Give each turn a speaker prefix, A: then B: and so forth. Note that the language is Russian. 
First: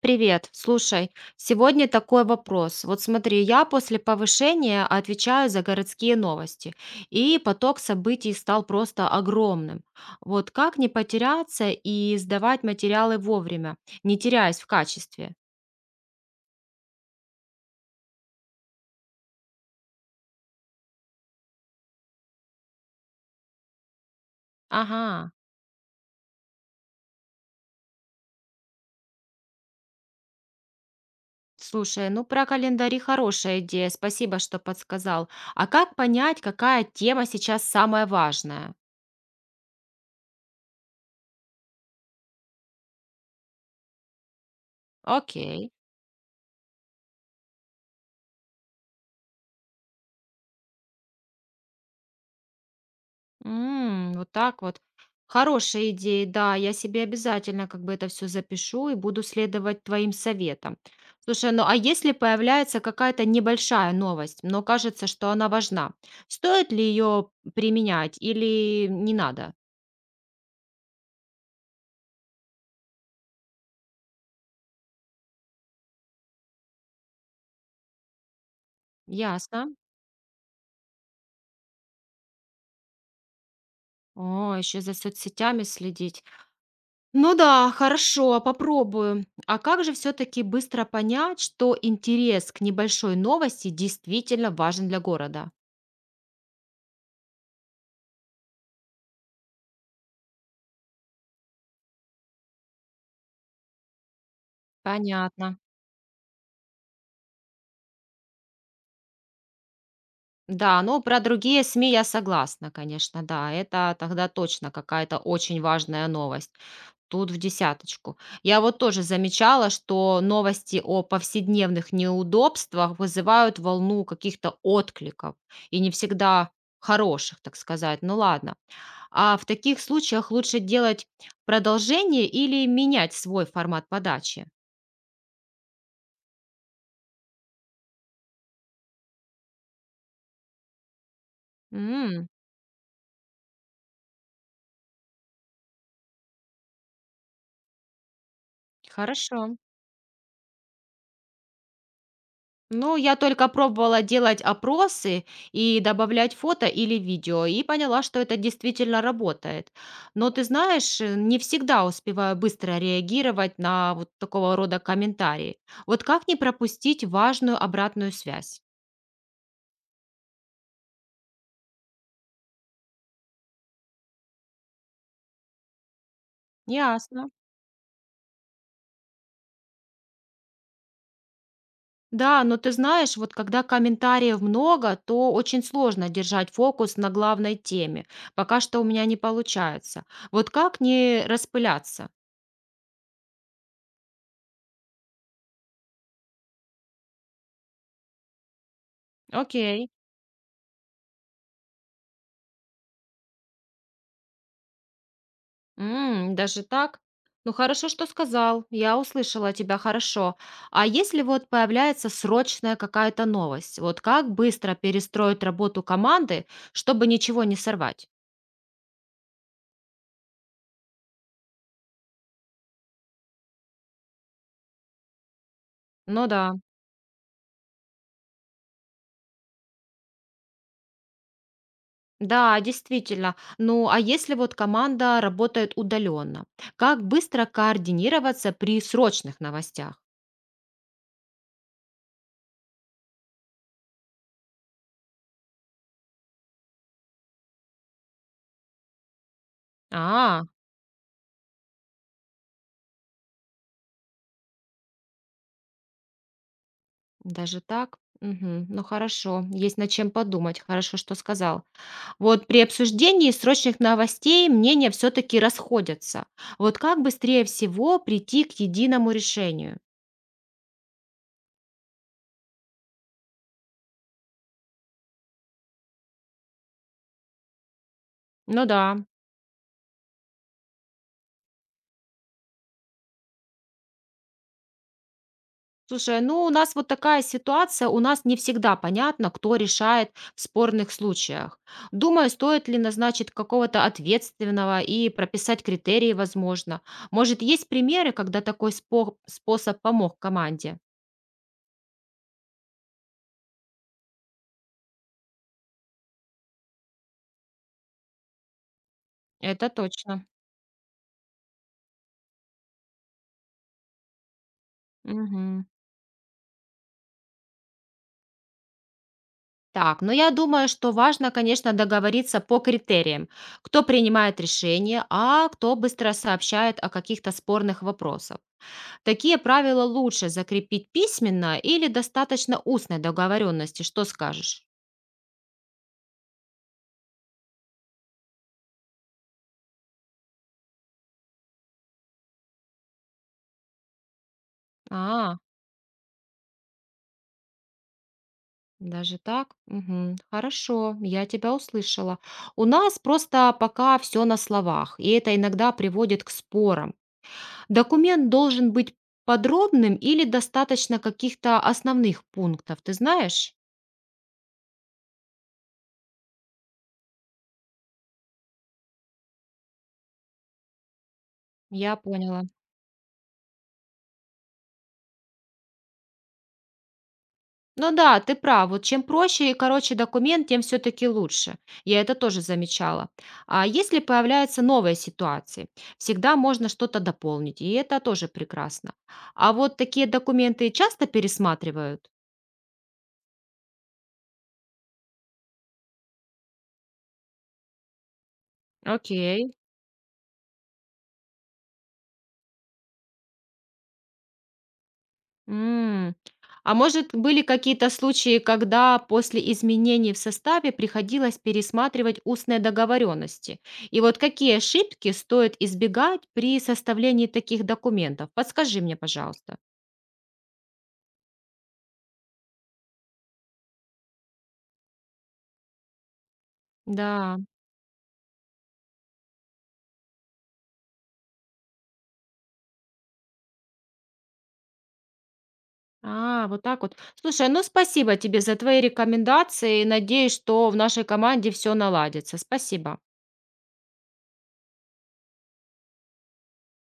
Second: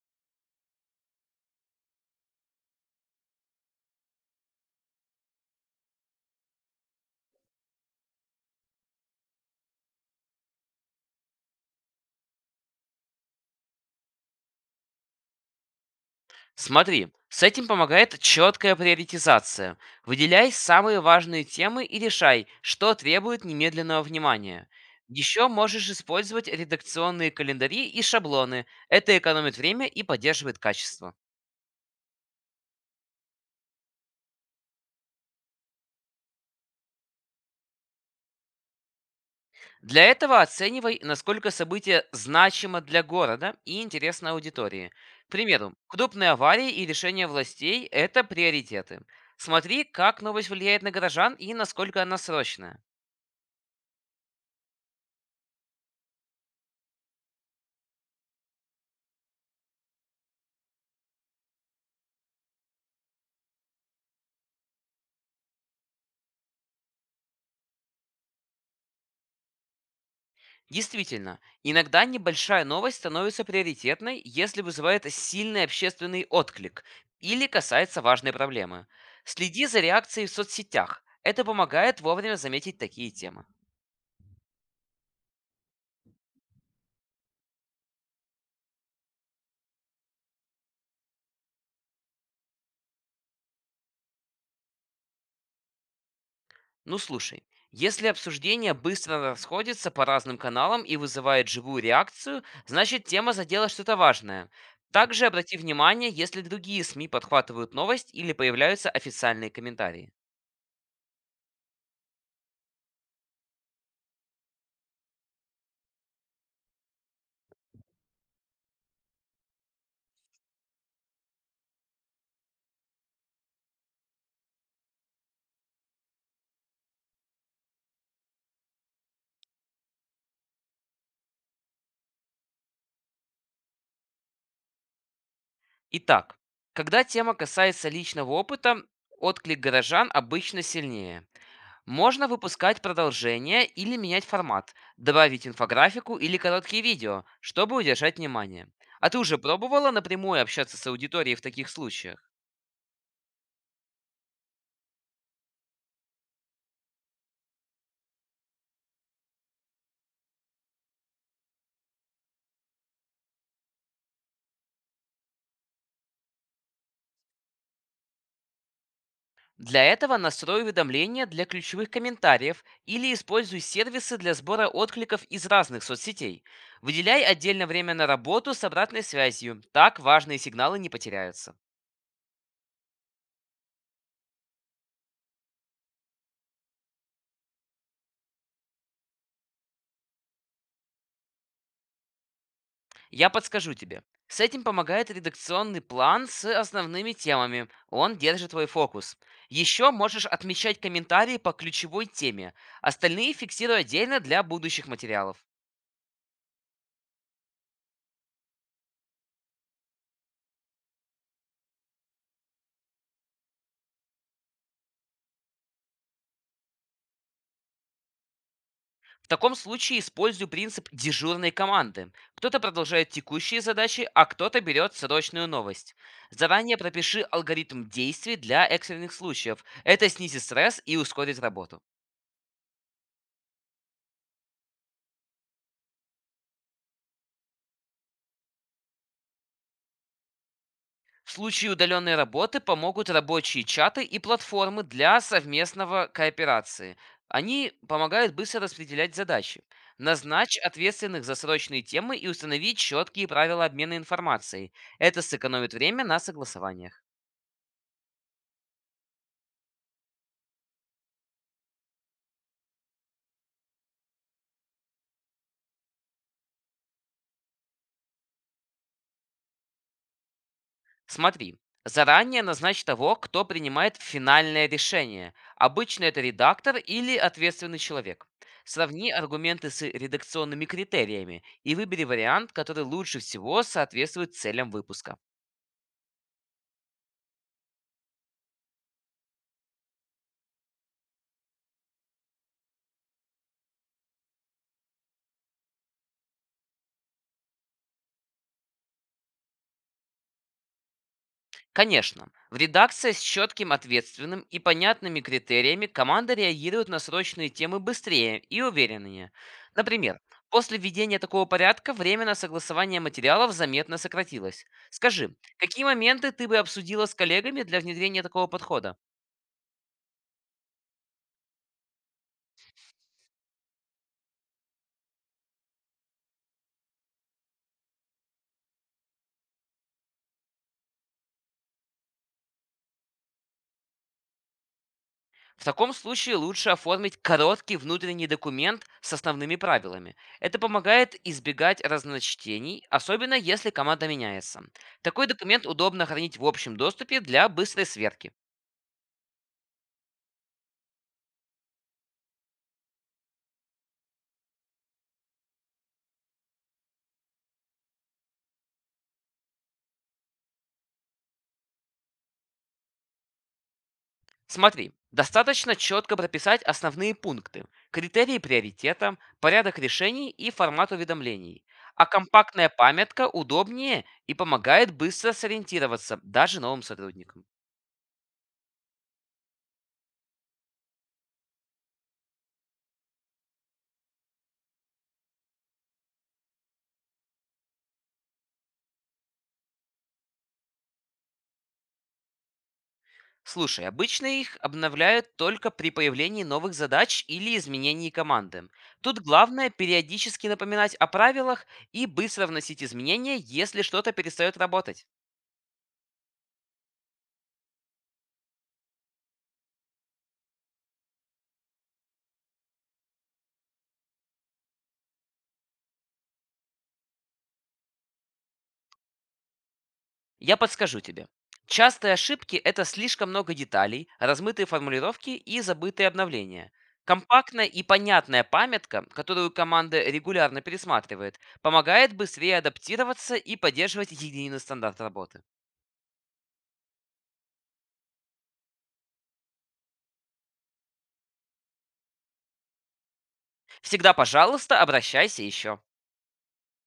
A: Привет. Слушай, сегодня такой вопрос. Вот смотри, я после повышения отвечаю за городские новости, и поток событий стал просто огромным. Вот как не потеряться и сдавать материалы вовремя, не теряясь в качестве?
B: Смотри, с этим помогает четкая приоритизация. Выделяй самые важные темы и решай, что требует немедленного внимания.
A: Ага.
B: Еще можешь использовать редакционные календари и шаблоны. Это экономит время и поддерживает качество.
A: Слушай, ну про календари хорошая идея. Спасибо, что подсказал. А как понять, какая тема сейчас самая важная?
B: Для этого оценивай, насколько событие значимо для города и интересно аудитории. К
A: Окей.
B: примеру, крупные аварии и решения властей– это приоритеты. Смотри, как новость влияет на горожан и насколько она срочная.
A: М, вот так вот. Хорошая идея, да, я себе обязательно как бы это все запишу и буду следовать твоим советам. Слушай, ну а если появляется какая-то небольшая новость, но кажется, что она важна, стоит ли ее применять или не надо?
B: Действительно, иногда небольшая новость становится приоритетной, если вызывает сильный общественный отклик или касается важной проблемы.
A: Ясно.
B: Следи за реакцией в соцсетях. Это помогает вовремя заметить такие темы.
A: О, еще за соцсетями следить. Ну да, хорошо, попробую. А как же все-таки быстро понять, что интерес к небольшой новости действительно важен для города?
B: Ну слушай, если обсуждение быстро расходится по разным каналам и вызывает живую реакцию, значит тема задела что-то важное. Также обрати
A: Понятно.
B: внимание, если другие СМИ подхватывают новость или появляются официальные комментарии.
A: Да, ну про другие СМИ я согласна, конечно, да, это тогда точно какая-то очень важная новость. Тут в десяточку. Я вот тоже замечала, что новости о повседневных неудобствах вызывают волну каких-то откликов и не всегда хороших, так сказать. Ну ладно. А в таких случаях лучше делать продолжение или менять свой формат подачи?
B: Итак, когда тема касается личного опыта, отклик горожан обычно сильнее. Можно
A: М,
B: выпускать продолжение или менять формат, добавить инфографику или короткие видео, чтобы удержать внимание. А ты уже
A: хорошо.
B: пробовала напрямую общаться с аудиторией в таких случаях?
A: Ну, я только пробовала делать опросы и добавлять фото или видео, и поняла, что это действительно работает. Но ты знаешь, не всегда успеваю быстро реагировать на вот такого рода комментарии. Вот как не пропустить важную обратную связь?
B: Для этого настрой уведомления для ключевых комментариев или используй сервисы для сбора откликов из разных соцсетей. Выделяй
A: Ясно.
B: отдельно время на работу с обратной связью, так важные сигналы не потеряются.
A: Да, но ты знаешь, вот когда комментариев много, то очень сложно держать фокус на главной теме. Пока что у меня не получается. Вот как не распыляться?
B: Я подскажу тебе. С этим помогает редакционный план с основными темами. Он держит твой фокус.
A: Окей.
B: Еще можешь отмечать комментарии по ключевой теме. Остальные фиксируй отдельно для будущих материалов.
A: М, даже так? Ну хорошо, что сказал. Я услышала тебя хорошо. А если вот появляется срочная какая-то новость, вот как быстро перестроить работу команды, чтобы ничего не сорвать?
B: В таком случае используй принцип дежурной команды. Кто-то продолжает текущие задачи, а кто-то берет срочную новость.
A: Ну да.
B: Заранее пропиши алгоритм действий для экстренных случаев. Это снизит стресс и ускорит работу.
A: Да, действительно. Ну а если вот команда работает удаленно, как быстро координироваться при срочных новостях?
B: В случае удаленной работы помогут рабочие чаты и платформы для совместного кооперации. Они помогают быстро распределять задачи.
A: А,
B: Назначь ответственных за срочные темы и установить четкие правила обмена информацией. Это сэкономит время на согласование.
A: даже так? Мгм. Ну хорошо, есть над чем подумать. Хорошо, что сказал. Вот при обсуждении срочных новостей мнения все-таки расходятся. Вот как быстрее всего прийти к единому решению?
B: Смотри, заранее назначь того, кто принимает финальное решение. Обычно это редактор или ответственный человек.
A: Ну да.
B: Сравни аргументы с редакционными критериями и выбери вариант, который лучше всего соответствует целям выпуска.
A: Слушай, ну у нас вот такая ситуация, у нас не всегда понятно, кто решает в спорных случаях. Думаю, стоит ли назначить какого-то ответственного и прописать критерии, возможно. Может, есть примеры, когда способ помог команде?
B: Конечно, в редакции с четким, ответственным и понятными критериями команда реагирует на срочные темы быстрее и увереннее.
A: Это
B: Например,
A: точно.
B: после введения такого порядка время на согласование материалов заметно сократилось. Скажи,
A: Мгм.
B: какие моменты ты бы обсудила с коллегами для внедрения такого подхода?
A: Так, но я думаю, что важно, конечно, договориться по критериям, кто принимает решение, а кто быстро сообщает о каких-то спорных вопросах. Такие правила лучше закрепить письменно или достаточно устной договоренности, что скажешь?
B: В таком случае лучше оформить короткий внутренний документ с основными правилами. Это помогает избегать разночтений, особенно если команда меняется. Такой
A: А,
B: документ удобно хранить в общем доступе для быстрой сверки.
A: даже так? Мгм. Хорошо, я тебя услышала. У нас просто пока все на словах, и это иногда приводит к спорам. Документ должен быть подробным или достаточно каких-то основных пунктов, ты знаешь?
B: Смотри, достаточно четко прописать основные пункты, критерии приоритета, порядок решений и формат уведомлений.
A: Я
B: А
A: поняла.
B: компактная памятка удобнее и помогает быстро сориентироваться даже новым сотрудникам.
A: Ну да, ты прав. Вот чем проще и короче документ, тем все-таки лучше. Я это тоже замечала. А если появляются новые ситуации, всегда можно что-то дополнить, и это тоже прекрасно. А вот такие документы часто пересматривают?
B: Слушай, обычно их обновляют только при появлении новых задач или изменении команды. Тут
A: Окей.
B: главное периодически напоминать о правилах и быстро вносить изменения, если что-то перестает работать.
A: М. А может, были какие-то случаи, когда после изменений в составе приходилось пересматривать устные договоренности? И вот какие ошибки стоит избегать при составлении таких документов? Подскажи мне, пожалуйста.
B: Я подскажу тебе. Частые ошибки– это слишком много деталей, размытые формулировки и забытые обновления.
A: Да.
B: Компактная и понятная памятка, которую команда регулярно пересматривает, помогает быстрее адаптироваться и поддерживать единый стандарт работы.
A: А, вот так вот. Слушай, ну спасибо тебе за твои рекомендации. Надеюсь, что в нашей команде все наладится. Спасибо.
B: Всегда, пожалуйста, обращайся еще.